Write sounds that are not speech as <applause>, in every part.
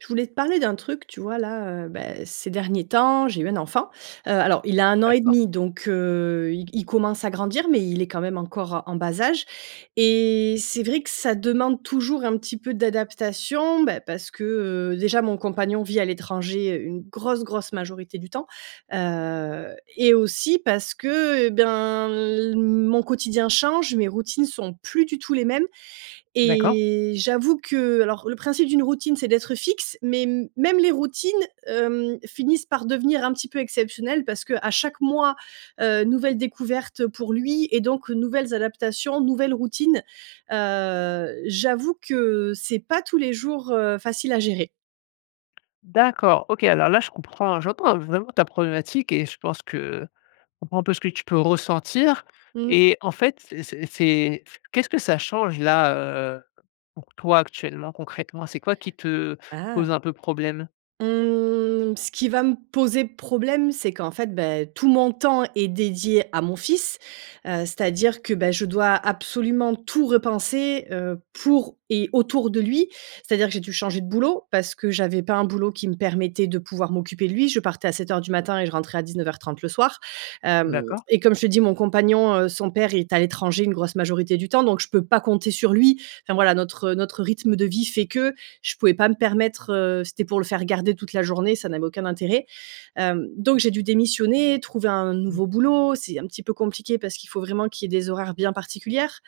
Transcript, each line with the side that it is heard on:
right: Je voulais te parler d'un truc. Tu vois là, heu, bah, ces derniers temps, j'ai eu un enfant. Heu, alors il a 1 an et
left: D'accord.
right: demi donc, heu, i il commence à grandir, mais il est quand même encore en bas âge et c'est vrai que ça demande toujours un petit peu d'adaptation, bah, parce que, heu, déjà mon compagnon vit à l'étranger une grosse, grosse majorité du temps. Heu, et aussi parce que, heu, et ben, l mon quotidien change, mes routines sont plus du tout les mêmes
left: D'accord.
right: et j'avoue que alors, le principe d'une routine c'est d'être fixe mais, même les routines, hem, finissent par devenir un petit peu exceptionnelles, parce que à chaque mois, heu, nouvelle découverte pour lui et donc nouvelles adaptations, nouvelles routines. Heu, j'avoue que, c'est pas tous les jours, heu, facile à gérer.
left: D'accord. OK, alors là je comprends hein. J'entends, vraiment ta problématique et je pense que je comprend un peu ce que tu peux ressentir.
right: Mmh.
left: Et, en fait, c'est c c'est qu'est-ce que ça change là, heu pour toi actuellement, concrètement? C'est quoi qui te
right: Ah!
left: pose un peu problème?
right: Mmh, ce qui va me poser problème, c'est qu'en fait, bah, tout mon temps est dédié à mon fils, heu, c'est-à-dire que, bah, je dois absolument tout repenser, heu, pour et autour de lui. C'est-à-dire que j'ai dû changer de boulot, parce que j'avais pas un boulot qui me permettait de pouvoir m'occuper de lui. Je partais à 07:00 du matin et je rentrais à 19:30 le soir. Hem,
left: D'accord.
right: et comme je te dit mon compagnon, heu, son père, est à l'étranger une grosse majorité du temps, donc je peux pas compter sur lui, enfin voilà. Notre notre rythme de vie fait que, je pouvais pas me permettre heu, si c'était pour le faire garder toute la journée, ça n'avait aucun intérêt. Hem, donc j'ai dû démissionner, trouver un
left: Mmh.
right: nouveau boulot, c'est un petit peu compliqué parce qu'il faut vraiment qu'il y ait des horaires bien particulières,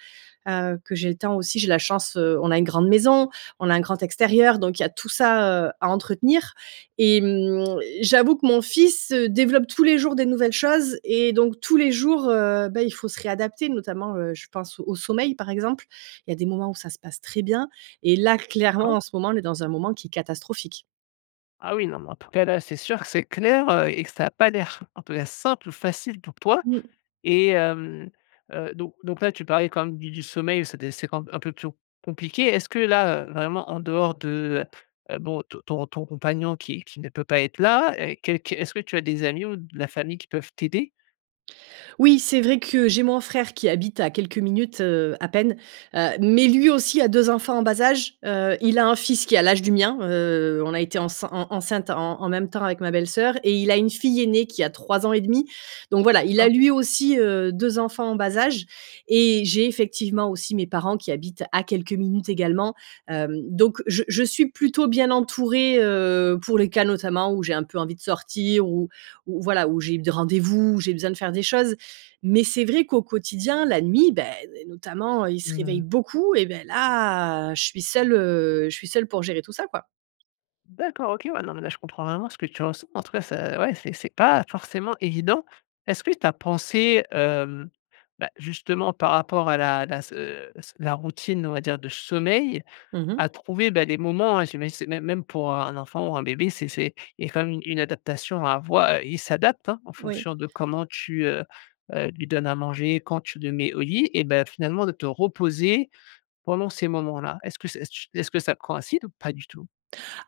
right: heu, que j'ai le temps aussi j'ai la chance heu on a une grande maison, on a un grand extérieur. Donc il y a tout ça, heu, à entretenir. Et mmh, j'avoue que mon fils, heu, développe tous les jours des nouvelles choses et donc tous les jours, heu, bah, il faut se réadapter. Notamment, heu, je pense au sommeil, par exemple. Il y a des moments où ça se passe très bien et là, clairement,
left: D'accord.
right: en ce moment, on est dans un moment qui est catastrophique.
left: Ah oui, non, mais en tout cas, là, c'est sûr que c'est clair, heu, et que ça a pas l'air en tout cas, simple ou facile pour toi.
right: Mmh.
left: Et, hem heu, donc donc là, tu parlais quand même du du sommeil, c'est des c'est quand un peu pio compliqué. Est-ce que là, heu, vraiment, en dehors de, heu, heu, bon, ton ton compagnon qui qui ne peut pas être là, et qu qu est-ce que tu as des amis ou de la famille qui peuvent t'aider?
right: Oui, c'est vrai que j'ai mon frère qui habite à quelques minutes, heu, à peine. Heu, mais lui aussi a 2 enfants en bas âge, heu, il a un fils qui a l'âge du mien. Heu, on a été encein en enceinte en en même temps avec ma belle-soeur, et il a une fille aînée qui a 3 et 1/2. Donc voilà, il a
left: D'accord.
right: lui aussi, heu, 2 enfants en bas âge et j'ai effectivement aussi mes parents qui habitent à quelques minutes également. Hem, donc je je suis plutôt bien entourée, heu, pour les cas notamment où j'ai un peu envie de sortir ou ou voilà, ou j'ai des rendez-vous ou j'ai besoin de faire des choses. Mais c'est vrai qu'au quotidien, la nuit, bah, notamment, ils se
left: Mmh
right: réveillent
left: mh.
right: beaucoup et beh là, je suis seule, heu, je suis seule pour gérer tout ça, quoi.
left: D'accord, OK. Ouais, non mais là, je comprends vraiment ce que tu ressens. En tout cas, ça ouais c'est c'est pas forcément évident. Est ce que tu as pensé, hem, bah justement, par rapport à la la se la routine, on va dire de sommeil,
right: Mmh mh.
left: à trouver, bah, des moments, j'imagine c'est même même pour un enfant ou un bébé, c'est, c'est il y a quand même une une adaptation à avoi il s'adaptent hein, en
right: Oui.
left: fonction de comment tu, heu, heu, lui donnes à manger, quand tu le mets au lit, et bah, finalement de te reposer pendant ces moments là. Est-ce que ça ch est-ce que ça coïncide ou pas du tout?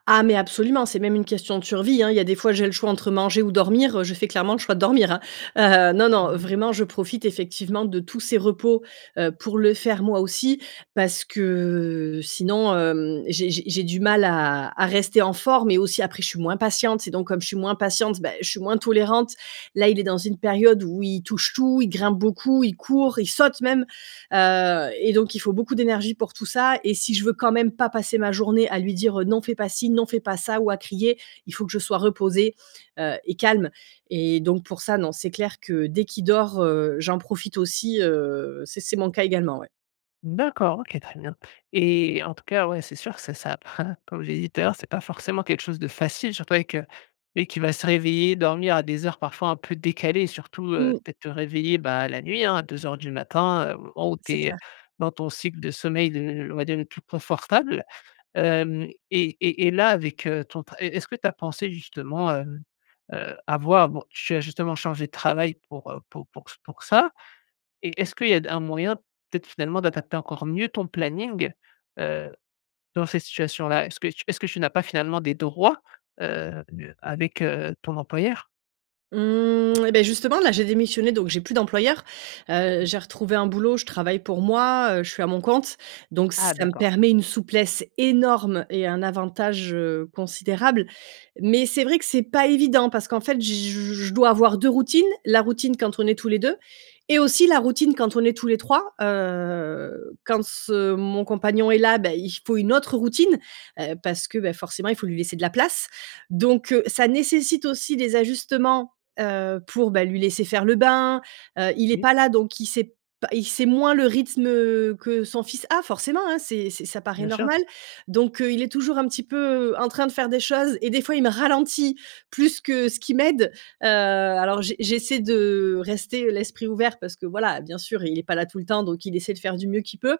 right: Ah mais absolument! C'est même une question de survie, hein, il y a des fois j'ai le choix entre manger ou dormir, heu, je fais clairement le choix de dormir, hein. Heu, non, non,
left: Mmh mh.
right: vraiment, je profite effectivement de tous ses repos, heu, pour le faire moi aussi, parce que sinon, hem, j'ai j'ai j'ai du mal à à rester en forme et aussi après je suis moins patiente et donc comme je suis moins patiente, bah, je suis moins tolérante. Là il est dans une période où il touche tout, il grimpe beaucoup, il court, il saute même. Heu et donc il faut beaucoup d'énergie pour tout ça et si je veux quand même pas passer ma journée à lui dire, heu: «Non fait pas ci, non fait pas ça.» ou à crier, il faut que je sois reposée, heu, et calme. Et donc pour ça, non, c'est clair que dès qu'il dort, heu, j'en profite aussi, heu, c'est c'est mon cas également ouais.
left: D'accord, OK. Très bien! Et en tout cas, ouais, c'est sûr, c'est ça, <chuckles> comme j'ai dis tout à l'heure, c'est pas forcément quelque chose de facile. Surtout avec, heu, lui qui va se réveiller, dormir à des heures parfois un peu décalées, et surtout, heu,
right: Mmh.
left: peut être te réveiller, bah la nuit hein, à 02:00 du matin, heu, au o tu
right: C'est
left: es
right: clair.
left: dans ton cycle de sommeil, le l on va dire le plus confortable. Hem et et et là, avec, heu, ton tra est est-ce que tu as pensé justement, heu, heu, à voir, bon, tu as justement changé de travail pour, heu, pour pour ç pour ça et est-ce qu'il y a d un moyen, peut-être finalement d'adapter encore mieux ton planning, heu, dans cette situation là? Est-ce que tu est-ce que tu n'as pas finalement des droits, heu, avec ton, heu, employeur?
right: Mmh et beh justement là j'ai démissionné! Donc j'ai plus d'employeur. Heu, j'ai
left: OK.
right: retrouvé un boulot, je travaille pour moi, heu, je suis à mon compte. Donc
left: Ah
right: ça me
left: d'accord.
right: permet une souplesse énorme et un avantage, heu, considérable. Mais c'est vrai que, c'est pas évident, parce qu'en fait j je dois avoir 2 routines: la routine quand on est tous les 2 et aussi la routine quand on est tous les 3. Heu, quand ce mon compagnon est là, bah, il faut une autre routine, heu, parce que, bah, forcément il faut lui laisser de la place! Donc, heu, ça nécessite aussi des ajustements, heu, pour, bah lui laisser faire le bain, heu, il est
left: Oui.
right: pas là donc il sait p il sait moins le rythme, heu, que son fils a forcément, hein, c'est c'est ça paraît
left: Bien sûr.
right: normal. Donc, heu, il est toujours un petit peu en train de faire des choses et des fois il me ralentit plus que ce qu'il m'aide. Heu, alors j j'essaie de rester l'esprit ouvert parce que voilà, bien sûr, il est pas là tout le temps, donc il essaie de faire du mieux qu'il peut.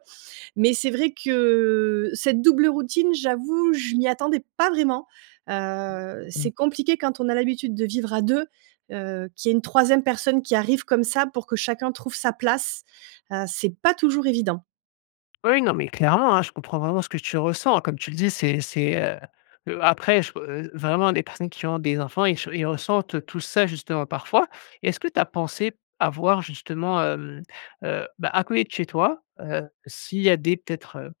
right: Mais c'est vrai que cette double routine, j'avoue, je m'y attendais pas vraiment. Heu, c'est
left: Mmh.
right: compliqué quand on a l'habitude de vivre à 2, heu, qu'il y ait une 3ème personne qui arrive comme ça. Pour que chacun trouve sa place, heu, c'est pas toujours évident.
left: Oui, non, mais clairement, hein, je comprends vraiment ce que tu ressens. Comme tu le dis, c'est c'est heu, heu, après je peu vraiment les personnes qui ont des enfants et ils ch ils ressentent, heu, tous ça justement, parfois. Est-ce que t'as pensé à voir justement, hem, heu, bah à côté de chez toi, heu, s'il y a des, peut-être, heu,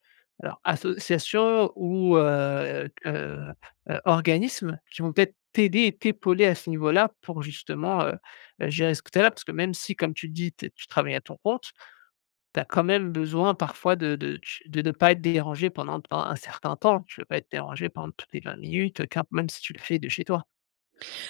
left: alors associations ou heu, heu, heu, organismes, qui vont peut-être t'aider et t'épauler à ce niveau-là, pour justement heu, heu, gérer ce côté-là. Parce que même si comme tu le dis, te tu travailles à ton compte, tu as quand même besoin parfois de de ch de pas être dérangée pendant pendant un certain temps. Tu veux pas être dérangée pend toutes les 20 minutes, car même si tu le fais de chez toi.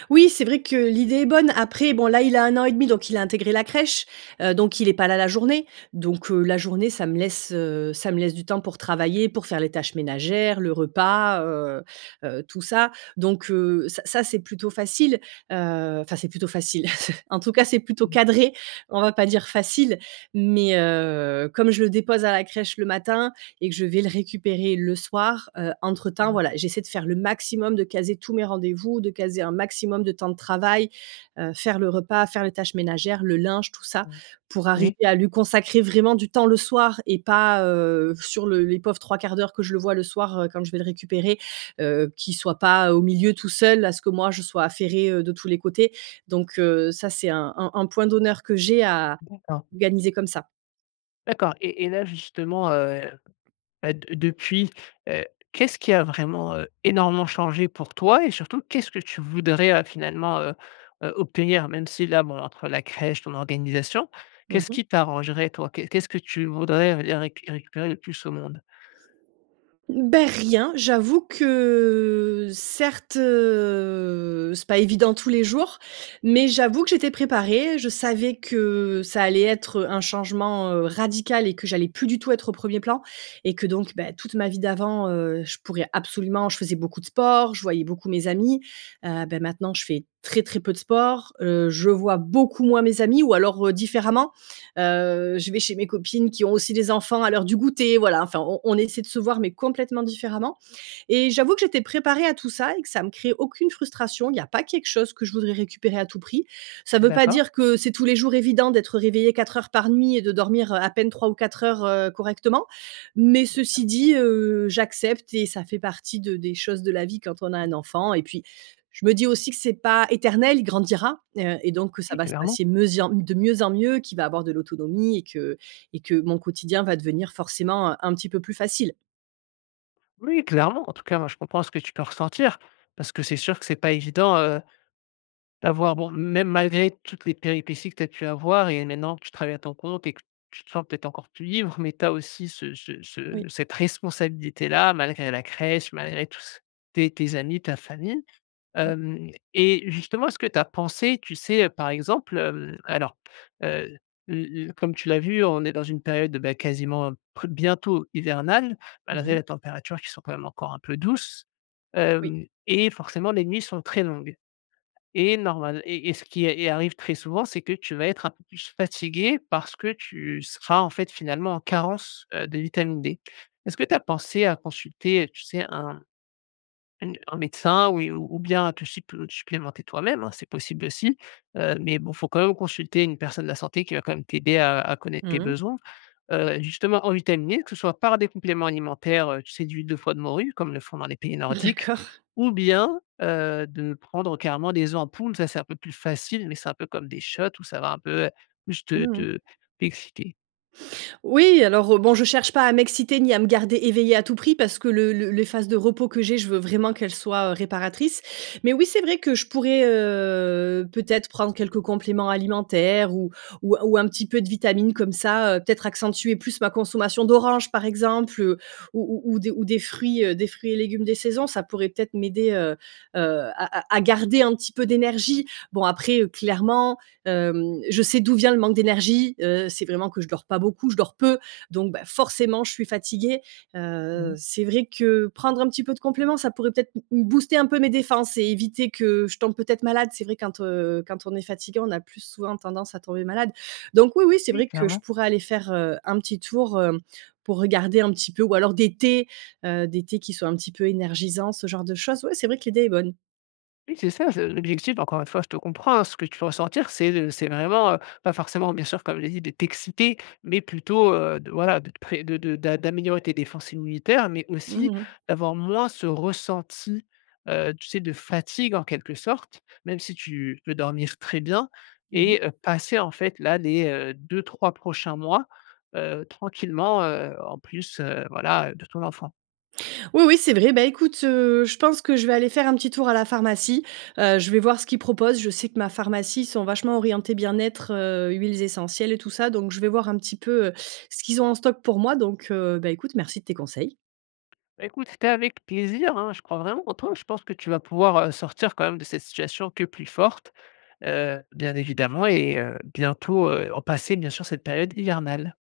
right: Oui, c'est vrai que l'idée est bonne. Après bon, là, il a 1 an et demi donc il a intégré la crèche. Heu, donc il est pas là la journée, donc, heu, la journée ça me laisse, heu, ça me laisse du temps pour travailler, pour faire les tâches ménagères, le repas heu, heu, tout ça. Donc, heu, ça ça, c'est plutôt facile, heu, enfin, c'est plutôt facile <chuckles> en tout cas, c'est plutôt
left: Mmh.
right: cadré, on va pas dire facile. Mais, heu, comme je le dépose à la crèche le matin et que je vais le récupérer le soir, heu, entre-temps
left: Ma
right: voilà, j'essaie de faire le maximum, de caser tous mes rendez-vous, de caser un maximum de temps de travail, heu, faire le repas, faire les tâches ménagères, le linge, tout ça,
left: Mmh.
right: pour arriver
left: Oui.
right: à lui consacrer vraiment du temps le soir, et pas, heu, sur le les pauvres 3/4 d'heure que je le vois le soir, heu, quand je vais le récupérer. Heu, qu'il soit pas au milieu tout seul à ce que moi, je sois affairée, heu, de tous les côtés. Donc, heu, ça, c'est un un un point d'honneur que j'ai, à
left: D'accord.
right: organiser comme ça.
left: D'accord. Et et là, justement, heu, bah, de depuis, heu, qu'est-ce qui a vraiment, heu, énormément changé pour toi et surtout, qu'est-ce que tu voudrais, heu, finalement, heu, heu, obtenir? Même si là, bon entre la crèche, ton organisation
right: Mmh
left: qu'est-ce
right: mh.
left: qui t'arrangerait toi, qu'est qu'est-ce que tu voudrais et réc récupérer le plus au monde?
right: Bah rien, j'avoue que certes, heu, c'est pas évident tous les jours, mais j'avoue que j'étais préparée, je savais que ça allait être, heu, un changement, heu, radical et que j'allais plus du tout être au premier plan et que donc, bah, toute ma vie d'avant, heu, je pourrais absolument je faisais beaucoup de sport, je voyais beaucoup mes amis, heu, bah, maintenant je fais très, très peu de sport, heu, je vois beaucoup moins mes amis, ou alors, heu, différemment. Heu, je vais chez mes copines qui ont aussi des enfants à l'heure du goûter, voilà. Enfin on on essaie de se voir mais complètement différemment. Et j'avoue que j'étais préparée à tout ça et que ça me crée aucune frustration. Il y a pas quelque chose que je voudrais récupérer à tout prix. Ça veut pas
left: D'accord.
right: dire que c'est tous les jours évident d'être réveillé 4 heures par nuit et de dormir, heu, à peine 3 ou 4 heures, heu, correctement. Mais
left: Bien sûr.
right: ceci dit, heu, j'accepte et ça fait partie de des choses de la vie, quand on a un
left: Mmh.
right: enfant et puis je me dis aussi que c'est pas éternel, il grandira. Heu, et donc que ça
left: Oui,
right: va se
left: clairement.
right: passer me zien de mieux en mieux, qu'il va avoir de l'autonomie et que et que mon quotidien va devenir forcément, heu, un petit peu plus facile.
left: Oui, clairement! En tout cas moi, je comprends ce que tu peux ressentir. Parce que c'est sûr que c'est pas évident, heu, d'avoir bon même malgré toutes les péripéties que tu as pu avoir et maintenant que tu travailles à ton compte et que tu te sens peut-être encore plus libre. Mais tu as aussi ce ce
right: Oui.
left: ce cette responsabilité là, malgré la crèche, malgré tous s tes tes amis, ta famille.
right: Mmh.
left: Hem et justement est-ce que tu as pensé tu sais, heu, par exemple, hem alors, heu, l l comme tu l'as vu, on est dans une période, bah, quasiment bientôt hivernale, malgré
right: Moui.
left: les températures qui sont quand même encore un peu douces,
right: Oui.
left: hem, et forcément les nuits sont très longues et normal et et ce qui est est arrive très souvent, c'est que tu vas être un peu plus fatiguée, parce que tu seras en fait finalement en carence, heu, de vitamine D. Est-ce que t'as pensé à consulter, heu, tu sais, un une un médecin ou il ou bien à te supl supplémenter toi-même, hein, c'est possible aussi. Heu, mais bon, faut quand même consulter une personne de la santé qui va quand même t'aider à à connaître tes
right: Mmh mh.
left: besoins. Heu, justement en vitaminé, que ce soit par des compléments alimentaires, heu, tu sais d'huile de foie de morue comme ils le font dans les pays nordiques
right: D'accord.
left: ou bien, heu, de ne prendre carrément des ampoules, ça c'est un peu plus facile, mais c'est un peu comme des shots ou ça va un peu, heu, plus te
right: Mmh mh.
left: te t'exciter.
right: Oui alors, heu, bon, je cherche pas à m'exciter ni à me garder éveillée à tout prix, parce que le le les phases de repos que j'ai, je veux vraiment qu'elles soient, heu, réparatrices. Mais oui, c'est vrai que je pourrais heu, peut-être prendre quelques compléments alimentaires ou ou ou un petit peu de vitamines comme ça, heu. Peut-être accentuer plus ma consommation d'oranges par exemple, heu, ou ou ou des ou des fruits, heu, des fruits et légumes des saisons. Ça pourrait peut-être m'aider, heu, heu, à à à garder un petit peu d'énergie. Bon, après, heu, clairement, hem, je sais d'où vient le manque d'énergie. Heu, c'est vraiment que je dors pas beaucoup. Je dors peu, donc bah forcément je suis fatiguée. Heu,
left: Mmh.
right: c'est vrai que prendre un petit peu de compléments, ça pourrait peut-être m m booster un peu mes défenses et éviter que je tombe peut-être malade. C'est vrai, quand, heu, quand on est fatigué, on a plus souvent tendance à tomber malade. Donc oui, oui, c'est
left: Oui,
right: vrai que je
left: clairement.
right: pourrais aller faire, heu, un petit tour, heu, pour regarder un petit peu ou alors des thés, heu, des thés qui sont un petit peu énergisants, ce genre de choses. Ouais, c'est vrai que l'idée est bonne.
left: Oui, c'est ça, c'est l'objectif, encore une fois, je te comprends, hein. Ce que tu peux ressentir, c'est, heu, c'est vraiment heu, pas forcément, bien sûr, comme je l'ai dit, de t'exciter, mais plutôt, heu, de voilà, de te pré de de d'a d'améliorer tes défenses immunitaires. Mais
right: Mmh
left: aussi
right: mh.
left: d'avoir moins ce ressenti, heu, tu sais, de fatigue en quelque sorte. Même si tu peux dormir très bien
right: Mmh mh.
left: et heu, passer en fait, là, les, heu, 2-3 prochains mois, heu, tranquillement, heu, en plus, heu, voilà heu, de ton enfant.
right: Oui, oui, c'est vrai. Bah écoute, heu, je pense que je vais aller faire un petit tour à la pharmacie. Heu, je vais voir ce qu'ils proposent. Je sais que ma pharmacie, ils sont vachement orientés bien-être, heu, huiles essentielles et tout ça, donc je vais voir un petit peu, heu, ce qu'ils ont en stock pour moi. Donc, heu, bah écoute, merci de tes conseils.
left: Bah, écoute, c'était avec plaisir, hein, je crois vraiment en toi! Je pense que tu vas pouvoir, heu, sortir quand même de cette situation que plus forte, heu, bien évidemment. Et, heu, bientôt heu, passer bien sûr cette période hivernale.